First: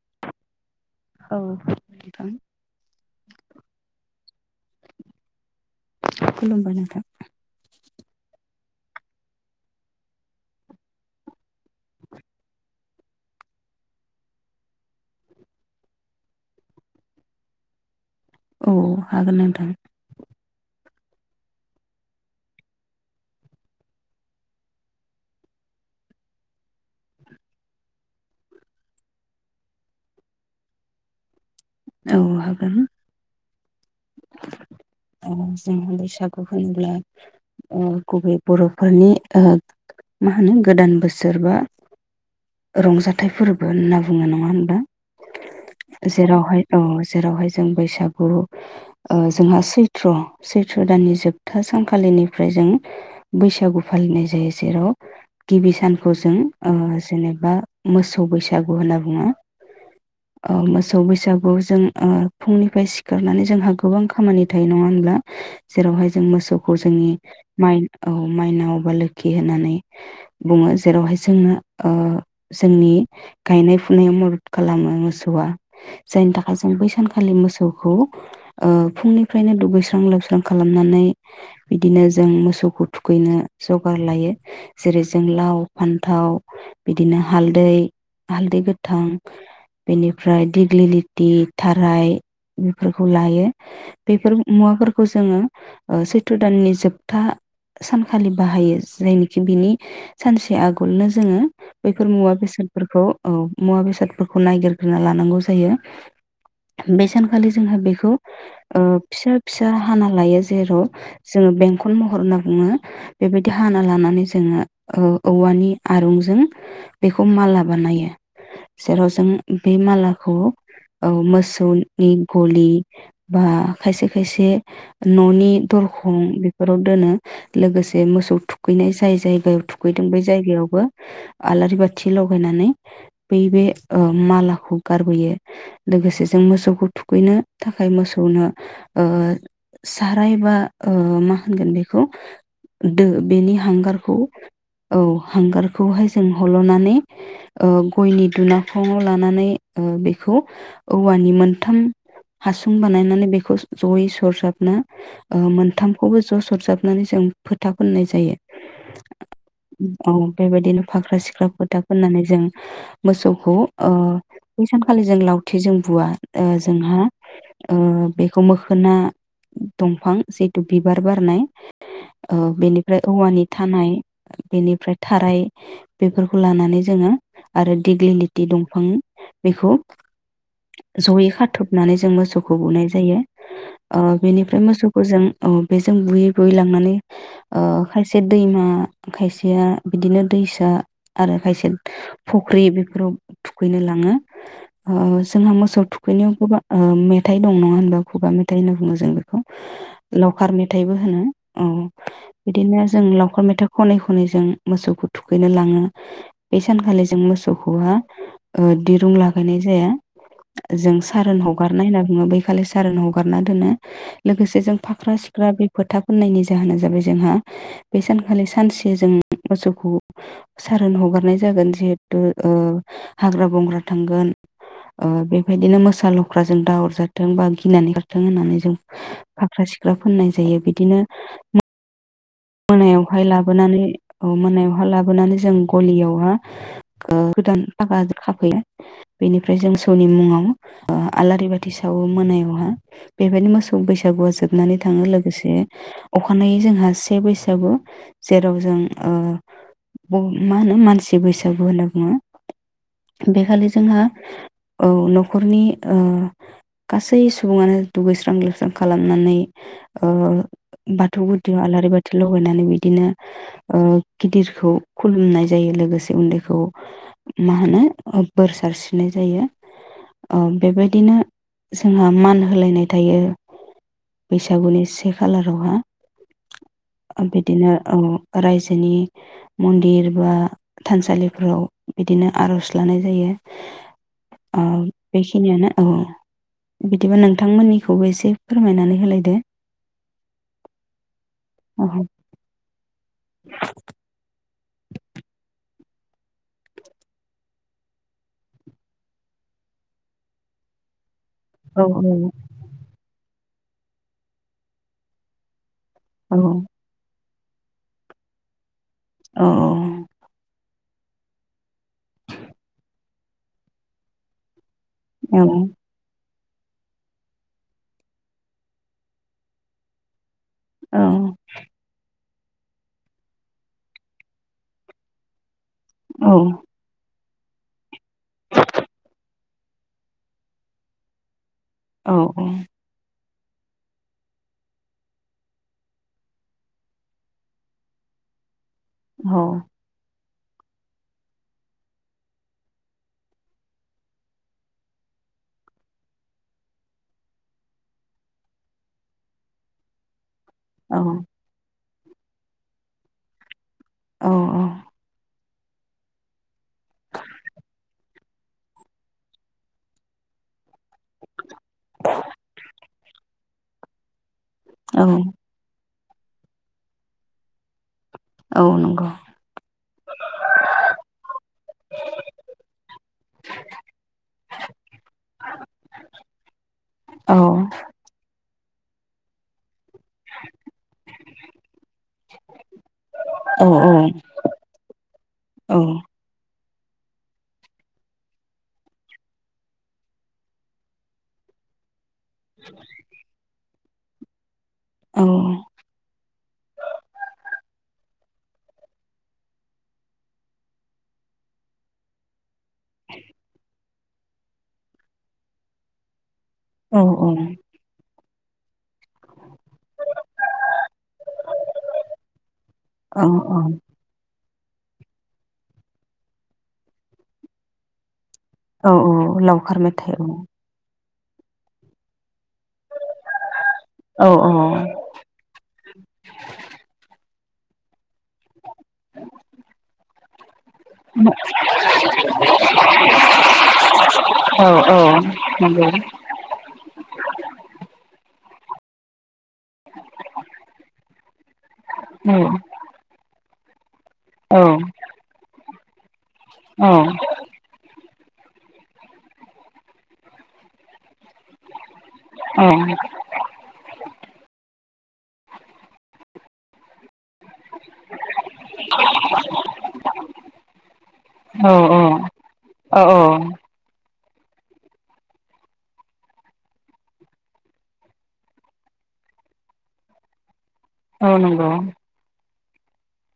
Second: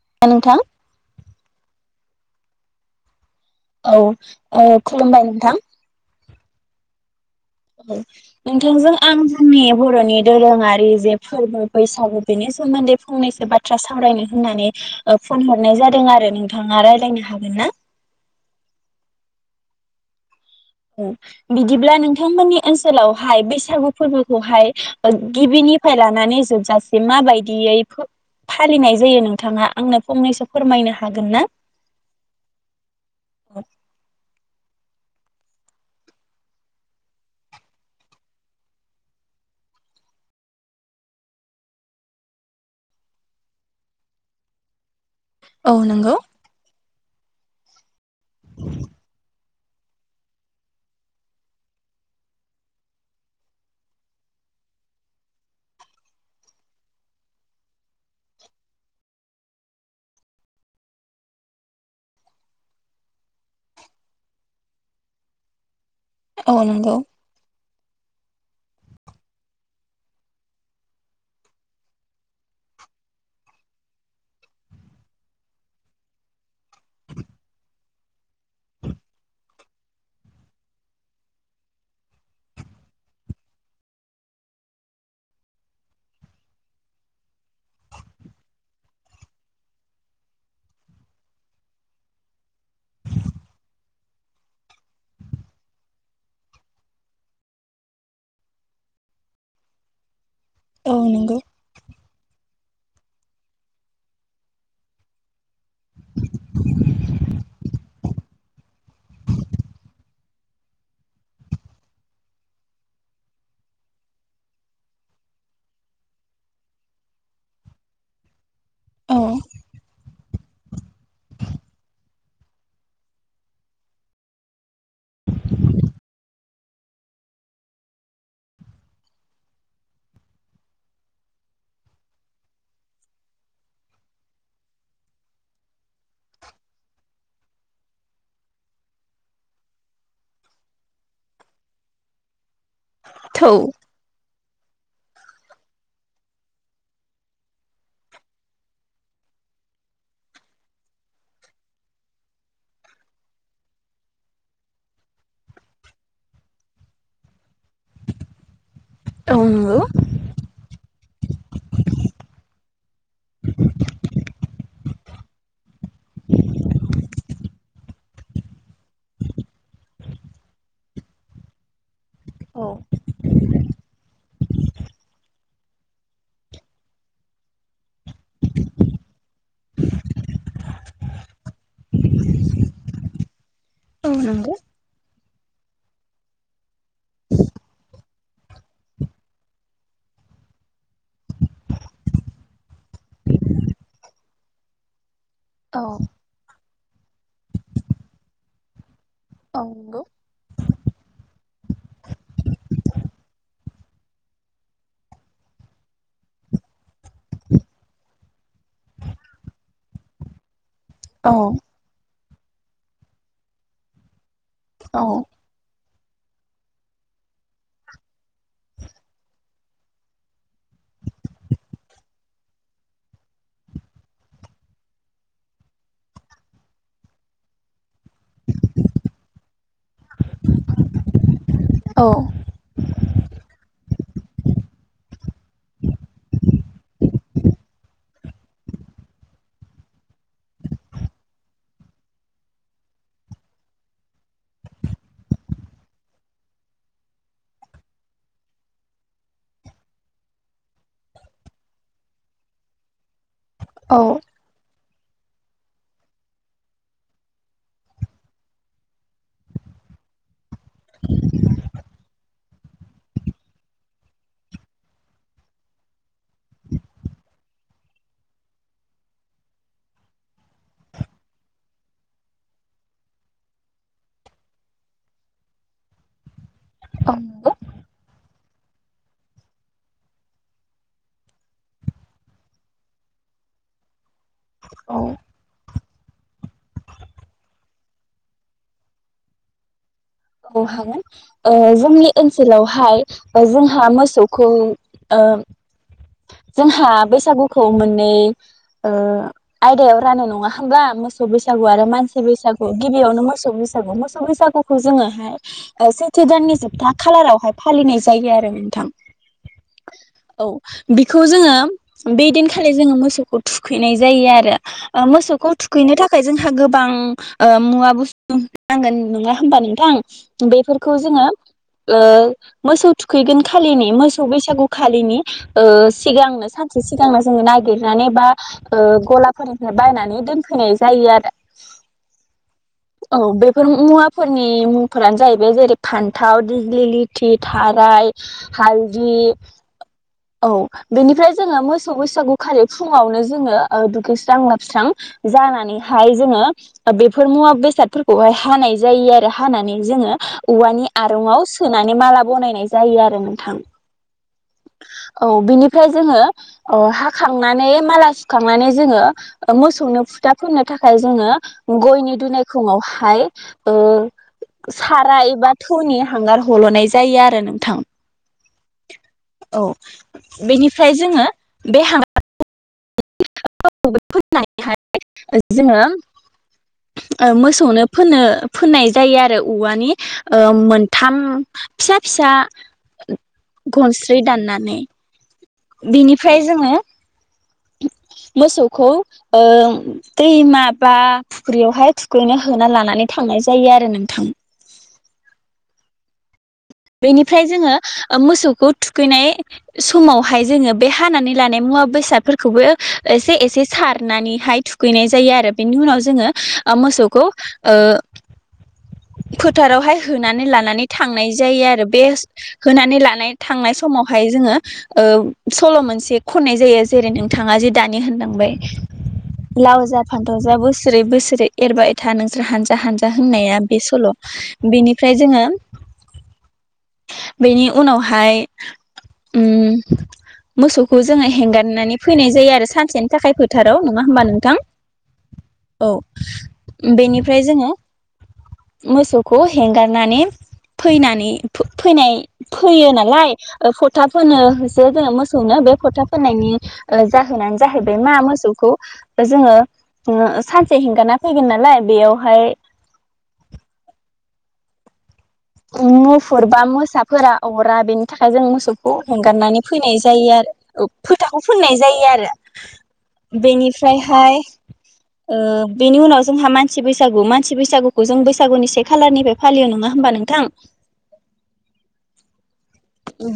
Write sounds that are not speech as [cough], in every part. [unintelligible] नोंथां औ नोंथां औ ओम खुलुमबाय नोंथां खुलुमबाय नोंथां औ नोंथांजों आं जोंनि बर'नि दोरोङारि जे फोरबो बैसागु बेनि सोमोन्दै फंनैसो बाथ्रा सावरायनो होननानै फन हरनाय जादों आरो नोंथाङा रायलायनो हागोन ना औ हागोन नोंथां औ बिदिब्ला नोंथांमोननि ओनसोलावहाय बैसागु फोरबोखौहाय गिबिनिफ्राय लानानै जोबजासिम माबायदियै फालिनाय जायो नोंथाङा आंनो फंनैसो फोरमायनो हागोन ना औ हागोन आरो औ‌जोंहा बैसागु होनोब्ला गुबै बर'फोरनि ओ मा होनो गोदान बोसोर बा रंजाथाइ फोरबो होनना बुङो नङा होनबा औ नंगौ जेरावहाय औ जेरावहाय जों बैसागु औ जोंहा सैथ्र' सैथ्र' दाननि जोबथा सानखालिनिफ्राय जों बैसागु फालिनाय जायो जेराव गिबि सानखौ जों जेनेबा मोसौ बैसागु होनना बुङो मोसौ बैसागुआव जों फुंनिफ्राय सिखारनानै जोंहा गोबां खामानि थायो नङा होमब्ला जेरावहाय जों औ मोसौखौ नंगौ जोंनि माइनाव औ माइनाव अ बा लोखि होननानै बुङो जेरावहाय जोंनो जोंनि गायनाय फुनायाव मदद खालामो मोसौआ जायनि थाखाय जों बै सानखालि मोसौखौ ओ फुंनिफ्रायनो दुगैस्रां लोबस्रां खालामनानै बिदिनो जों मोसौखौ थुखैनो जगार लायो जेरै जों लाव फान्थाव बिदिनो हालदै हालदै गोथां बेनिफ्राय दिग्लि लथि थाराय बेफोरखौ लायो बेफोर मुवाफोरखौ जोङो सैथ्र' दाननि जोबथा सानखालि बाहायो जायनोखि बिनि सानसे औ आगोलनो नंगौ जोङो बैफोर मुवा बेसाद फोरखौ औ मुवा बेसादफोरखौ नायगिरग्रोना लानांगौ जायो बे‌ सानखालि जोंहा बेखौ ओ फिसा फिसा हाना लायो जेराव जोङो बेंखन महर होनना बुङो बेबायदि हाना लानानै जोङो औवानि आरुंजों बेखौ माला बानायो जेराव औ जों बे मालाखौ औ मोसौनि गलि बा खायसे खायसे न'नि दरखं बेफोराव दोनो लोगोसे मोसौ थुखैनाय जाय जायगायाव थुखैदों बे जायगायावबो आलारि बाथि लगायनानै बै बे ओ मालाखौ गारबोयो लोगोसे जों मोसौखौ थुखैनो थाखाय मोसौनो ओ साराय बा ओ मा होनगोन बेखौ दो थौ बेनि हांगारखौ औ हांगारखौहाय जों हल'नानै ओ गयनि दुनाखङाव लानानै बेखौ औवानि मोनथाम हासुं बानायनानै बेखौ जयै सरजाबनो ओ मोनथामखौबो ज' सरजाबनानै जों फोथा फोननाय जायो औ नंगौ अ बेबायदिनो फाख्रा सिख्राखौ फोथा फोननानै जों मोसौखौ ओ बै सानखालि जों लावथि जों बुवा ओ जोंहा ओ बेखौ मोखोना दंफां जिथु बिबार बारनाय ओ औ बेनिफ्राय औवानि थानाय बेनिफ्राय थाराय बेफोरखौ लानानै जोङो आरो दिग्लिलिटि दंफां बेखौ जयै खाथबनानै ज जों मोसौखौ बुनाय जायो आ औ नंगौ बेनिफ्राय मोसौखौ जों अ बेजों बुयै बुयै लांनानै ओ खायसे दैमा खायसेया बिदिनो दैसा आरो खायसे फख्रि बेफोराव थुखैनो लाङो अ जोंहा मोसौ औ थुखैनायाव गोबां ओ मेथाइ दं नङा होनबा खुगा मेथाइ होनना बुङो जों बे औ नंगौ मेथाइबो होनो औ बिदिनो जों लावखार मेथा खनै खनै जों मोसौखौ थुखैनो लाङो बे सानखालि जों मोसौखौ दिरुं लागायनाय जाया जों औ सारोन ह बुङो बैखालि सारोन हगारना दोनो लोगोसे जों औ फाख्रा सिख्रा बे फोथा फोननायनि जाहोना जाबाय जोंहा बे सानखालि सानसे जों मोसौखौ सारोन हगारनाय जागोन जिहेथु ओ हाग्रा बंग्रा थांगोन ओ बेबायदिनो मोसा ल ख्राजों दाहर जाथों बा गिनानै जथों होननानै जों फाख्रा सिख्रा फोननाय जायो बिदिनो औ मोनायावहाय लाबोनानै मोनायावहाय लाबोनानै जों गलियावहा गोदान फागा खाफैया बेनिफ्राय जोंसौनि मुङाव आलारि बाथि सावो मोनायावहा बेबायदि मोसौ बैसागुआ जोबनानै थाङो लोगोसे अखानायै जोंहा बैसागु जेराव जों ओ मा होनो मानसि बैसागु होनना बुङो बेखालि औ जोंहा औ न'खरनि ओ गासै सुबुङानो दुगैस्रां लोबस्रां खालामनानै ओ बाथौ गुदि आलारि बाथि लगायनानै बिदिनो ओ गिदिरखौ खुलुमनाय जायो लोगोसे उन्दैखौ मा होनो बोर सारस्रिनाय जायो ओ बेबायदिनो जोंहा मान होलायनाय थायो बैसागुनि से खालारावहा औ नंगौ बिदिनो ओ रायजोनि मन्दिर बा थानसालिफोराव बिदिनो आर'ज लानाय जायो आ औ बेखिनियानो औ बिदिबा नोंथांमोननिखौबो एसे फोरमायनानै होलायदो औ हागोन ओ औ जोंनि ओनसोलावहाय जोंहा मोसौखौ ओ जोंहा बैसागुखौ मोननै ओ आयदायाव रानो नङा होमब्ला मो मोसौ बैसागु औ आरो मानसि बैसु गिबियावनो मोसौ मोसौ बैसाग मोसौ बैसागुखौ जोङो हाय सैथो औ दाननि जोबथा खालारावहाय फालिनाय जायो आरो नोंथां अ बिखौ जोङो बे दिनखालि जोङो मोसौ खौ थुखैनाय जायो आरो औ मोसौखौ थुखैनो थाखाय जों गोबां ओ मुवा बुस्थु नांगोन नङा होमबा नोंथां [inaudible] बेफोरखौ औ जोङो ओ मोसौ थुखैगोन खालिनि मोसौ बैसागु खालिनि ओ औ सिगांनो सानसे सिगांनो जोङो नागिरनानै बा ओ गलाफोरनिफ्राय बायनानै दोनफैनाय जायो आरो औ औ औ बेफोर मुवाफोरनि मुंफोरानो जाहैबाय जेरै फान्थाव दिगलि लिथि थाराय हालदि औ बेनिफ्राय जोङो मोसौ बैसागु खालि फुङावनो जोङो ओ दुगैस्रां लोबस्रां जानानैहाय जोङो बेफोर मुवा बेसादफोरखौहाय हानाय जायो आरो हानानै जोङो औवानि आरंआव सोनाय माने माला बनायनाय जायो आरो नोंथां औ औ औ बिनिफ्राय जोङो अ हाखांनानै माला सुखांनानै जोङो मोसौनो फुथा फोननो थाखाय जोङो गयनि दुनायखङाव हाय ओ औ साराय एबा थौनि हांगार हल'नाय जायो आरो नोंथां औ नंगौ औ बेनिफ्राय जोङो बे हांगारखौ फोननानैहाय जोङो औ मोसौनो फोनो फोननाय जायो आरो औवानि ओ मोनथाम फिसा फिसा औ गनस दाननानै औ बेनिफ्राय जोङो मोसौखौ ओ दैमा बा फख्रियावहाय नो होना लानानै थांनाय जायो आरो न नोंथां औ बेनिफ्राय जोङो मोसौखौ थुखैनाय समावहाय जोङो बे हानानै लानाय मुवा बेसादफोरखौबो एसे एसे सार नानैहाय थुखैनाय जायो आरो बेनि उनाव जोङो ओ औ मोसौखौ ओ फोथारावहाय होनानै लानानै थां जायो आरो बे होनानै लानाय औ थांनाय समावहाय जोङो ओ सल' मोनसे खननाय जायो जेरै नोंथाङा जे दानि होनदों औ औ लावखार लाव जा मेथाइ फथाव जा बोसोरै बो सोरै एरबाय ए था नों हानजा हानजा होननाया बे सल' औ बेनिफ्राय जोङो [inaudible] बेनि उनाव हाय मोसौखौ औ जोङो हेंगारनानै फैनाय जायो आरो सानसेनि थाखाय फोथाराव नङा हबा नोंथां औ औ नंगौ औ बेनिफ्राय जोङो मोसौ खौ हेंगारनानै फैनानै फैनाय औ फैयो नालाय [unintelligible] फोथा फोनो औ होसो जोङो मोसौनो बे खथा होनायनि औ ओ जाहोनानो जाहैबाय मा मो सौखौ जोङो ओ सान से हेंगाना फैगोन नालाय बेयावहाय मुफुरबा मोसाफोरा अरा बेनि थाखाय जों मोसौखौ हेंगारनानै फैनाय जायो आरो फोथाखौ औ फोननाय जायो आरो औ बेनिफ्रायहाय ओ बेनि उनाव जोंहा मानसि बैसागु मानसि बैसागुखौ जों बैसागुनि से खालारनिफ्राय फालियो नङा होमबा नों थां अ नंगौ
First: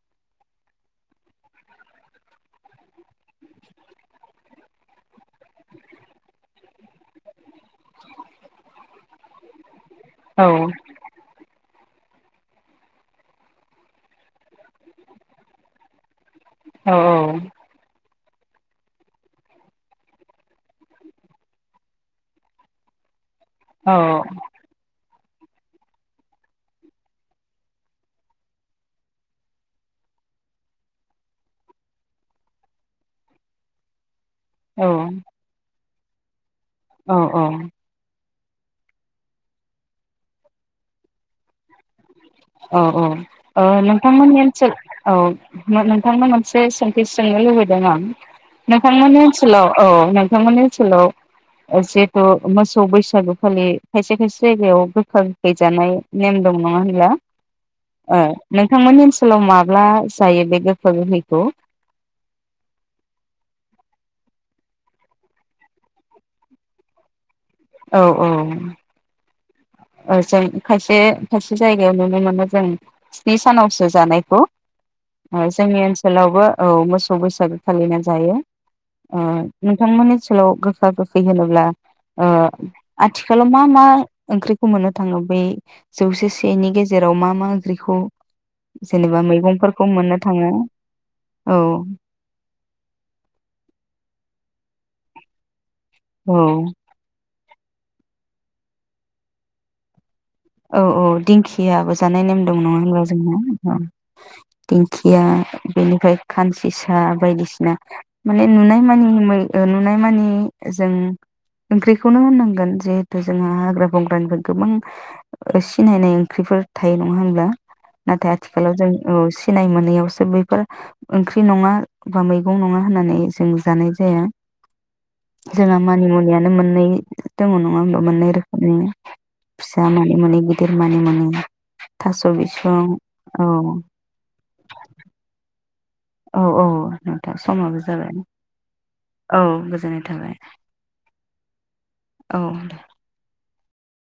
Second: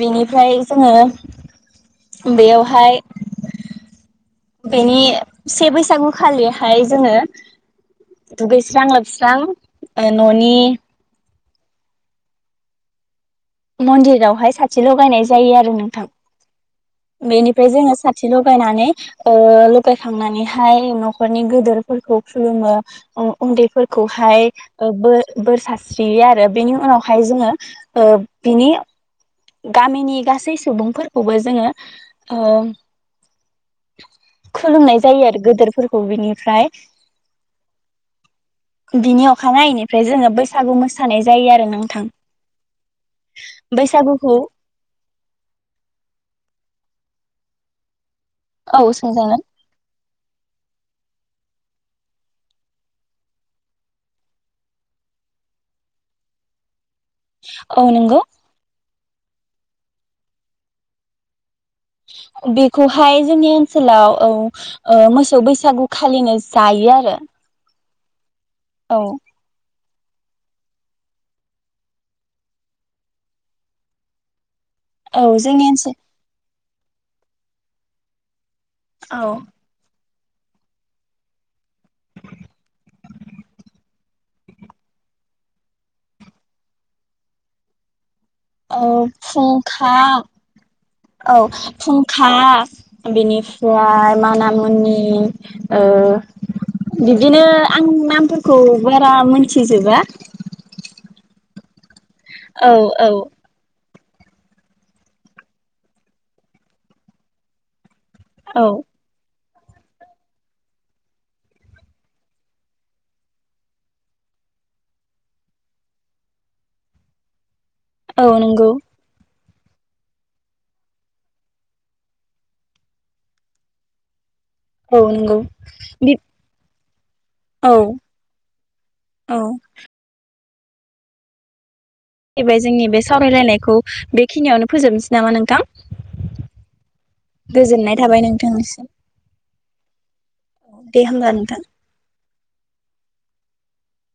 बेनिफ्राय जोङो बेयावहाय बेनि से बैसागुखालिहाय जोङो दुगैस्रां लोबस्रां ओ औ न'नि मन्दिरावहाय साथि लगायनाय जायो आरो नोंथां औ औ बेनिफ्राय जोङो सा थि लगायनानै ओ लगायखांनानैहाय नखरनि गोदोरफोरखौ खुलुमो उनदैफोरखौहाय ओ बो बोर सारस्रियो आरो बेनि उनावहाय जोङो ओ बिनि गामिनि गासै सुबुंफोरखौबो जोङो ओ खुलुमनाय जायो आरो गोदोरफोरखौ बिनिफ्राय बिनि अखानायानायैनिफ्राय जोङो बैसागु मोसानाय जायो आरो नोंथां औ औ औ नोंथां [unintelligible] बैसागुखौ औ नोंथांनाव मोनसे सों थि सोंनो लुबैदों आं औ नोंथांमोननि सोंजागोन ओनसोलाव औ नोंथांमोननि ओनसोलाव जिहेथु मोसौ बैसागु फालियो खायसे खायसे जायगायाव गोखा गोखै जानाय नेम दं नङा होनब्ला औ नंगौ ओ नोंथांमोननि ओनसो लाव माब्ला जायो बे गोखा गोखैखौ बेखौहाय जोंनि ओनसोलाव औ ओ मोसौ बैसागुखालिनो जायो आरो औ औ औ औ जों खायसे खायसे जायगायाव नुनो मोनो जों स्नि सानावसो जानायखौ औ ओ जोंनि ओनसोल ओनसोलावबो औ मोसौ बैसागो फालिनाय जायो ओ औ नोंथांमोननि ओनसोलाव गोखा गोखै होनोब्ला ओ आथिखालाव मा मा ओंख्रि खौ मोननो थाङो बै जौसे सेनि गेजेराव मा मा ओंख्रिखौ औ जेनेबा मैगंफोरखौ फुंखा मोननो थाङो औ फुंखा बेनिफ्राय माना मुनि नि ओ औ बिदिनो आं नामफोरखौ बारा मोनथिजोबा औ औ दिंखियाबो जानाय नेम दं नङा औ होनबला औ जोंहा औ दिंखिया बेनिफ्राय खानसिसा बायदिसिना माने औ नुनाय मानि नुनाय मानि जों ओंख्रिखौनो होननांगोन जिहेथु जोंहा हाग्रा बंग्रानिफ्राय गोबां सिनायनाय ओंख्रिफोर थायो नङा होनब्ला औ नथाय नंगौ आथिखालाव जों सिनाय मोनैयावसो बैफोर ओंख्रि नङा बा मैगं नङा होननानै जों जानाय जाया औ नंगौ जोंहा मानि बि मुनियानो मोननै दङ नङा औ होमा मोननै रोखोमनि औ फिसा मोन मोने गिदिर मानि मुनि जाहैबाय जोंनि बिसं बे औ सावरायलायनायखौ बे खिनियावनो फोजोबनोसै नामा नोंथां औ औ नोंथां समाबो गोजोननाय जाबाय थाबाय नोंथांसिम औ गोजोननाय थाबाय दे होमब्ला नोंथां। औ दे